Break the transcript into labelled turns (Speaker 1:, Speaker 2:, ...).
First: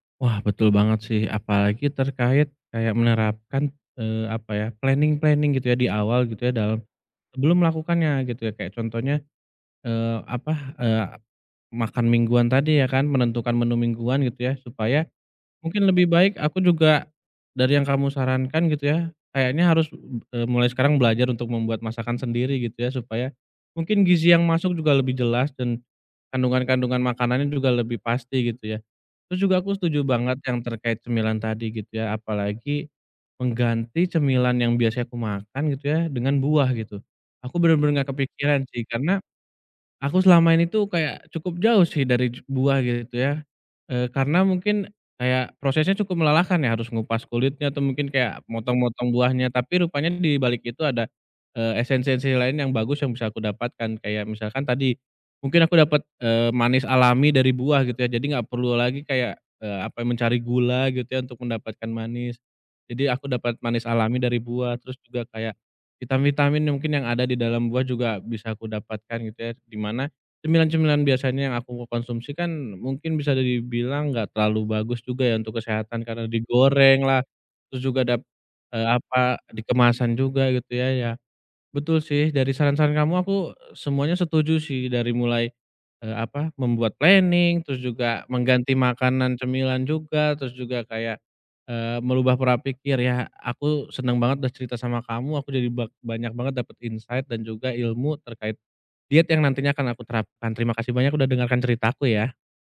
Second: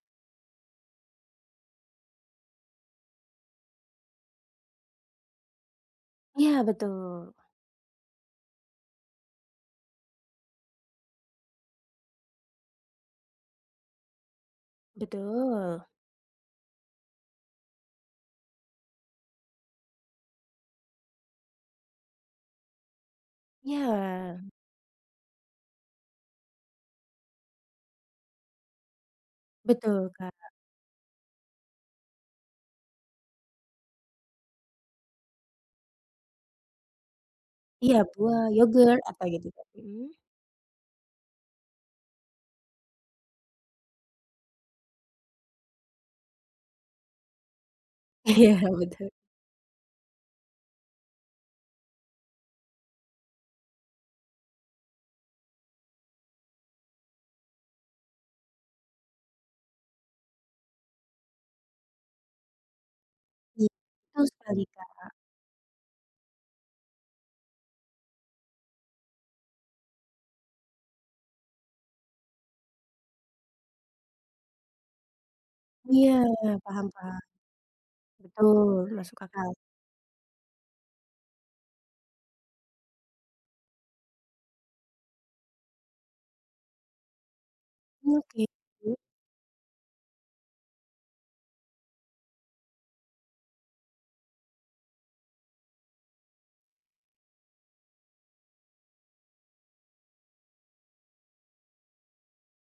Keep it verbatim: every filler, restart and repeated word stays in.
Speaker 1: Wah, betul banget sih. Apalagi terkait kayak menerapkan eee, apa ya, planing-planing gitu ya, di awal gitu ya,
Speaker 2: Iya,
Speaker 1: dalam
Speaker 2: betul.
Speaker 1: sebelum melakukannya, gitu ya. Kayak contohnya, eee, apa, eee, makan mingguan tadi ya kan, menentukan menu mingguan gitu ya, supaya
Speaker 2: Betul.
Speaker 1: mungkin lebih baik aku juga dari yang kamu sarankan gitu ya, kayaknya harus, e b mulai sekarang belajar untuk membuat masakan sendiri gitu ya. Supaya mungkin gizi
Speaker 2: Iya.
Speaker 1: yang masuk juga lebih jelas dan kandungan-kandungan makanannya juga lebih pasti gitu ya. Terus juga aku setuju
Speaker 2: Betul,
Speaker 1: banget
Speaker 2: Kak.
Speaker 1: yang terkait cemilan tadi gitu ya, apalagi mengganti cemilan yang biasanya aku makan gitu ya, dengan buah gitu. Aku
Speaker 2: Iya
Speaker 1: bener-bener nggak
Speaker 2: buah,
Speaker 1: kepikiran sih,
Speaker 2: yogurt,
Speaker 1: karena
Speaker 2: apa gitu Kak. Mhm.
Speaker 1: aku selama ini tuh kayak cukup jauh sih dari ju buah gitu ya. Eee, karena mungkin kayak prosesnya cukup melelahkan ya, harus ngupas kulitnya atau mungkin kayak
Speaker 2: Iya,
Speaker 1: motong-motong
Speaker 2: betul.
Speaker 1: buahnya, tapi rupanya dibalik itu ada, eee esen-sensi lain yang bagus yang bisa aku dapatkan. Kayak misalkan tadi, mungkin aku dapat, eee, manis alami dari buah gitu ya, jadi gak perlu lagi kayak, eee, apa, Mencari gula gitu ya untuk mendapatkan manis. Jadi aku dapet
Speaker 2: Iya.
Speaker 1: manis alami
Speaker 2: Betul
Speaker 1: dari
Speaker 2: sekali,
Speaker 1: buah. Terus
Speaker 2: Kak.
Speaker 1: juga kayak, vitamin-vitamin yang mungkin yang ada di dalam buah juga bisa aku dapatkan gitu ya. Di mana, cemilan-cemilan biasanya yang aku konsumsi kan mungkin bisa dibilang nggak terlalu bagus juga ya untuk kesehatan,
Speaker 2: Iya.
Speaker 1: karena
Speaker 2: Paham,
Speaker 1: digoreng
Speaker 2: paham.
Speaker 1: lah. Terus juga dap
Speaker 2: Betul,
Speaker 1: eee,
Speaker 2: masuk
Speaker 1: apa,
Speaker 2: akal.
Speaker 1: di kemasan juga gitu ya, ya. Betul sih, dari saran-saran kamu, aku e semuanya setuju sih, dari mulai eee, apa, membuat planing, terus juga
Speaker 2: Oke,
Speaker 1: mengganti
Speaker 2: mmm.
Speaker 1: makanan cemilan juga, terus juga kayak eee merubah pora pikir ya. Aku seneng banget udah cerita sama kamu, aku jadi bak banyak banget dapet insight dan juga ilmu terkait diet yang nantinya akan aku terapkan. Terima kasih banyak udah dengarkan cerita aku ya.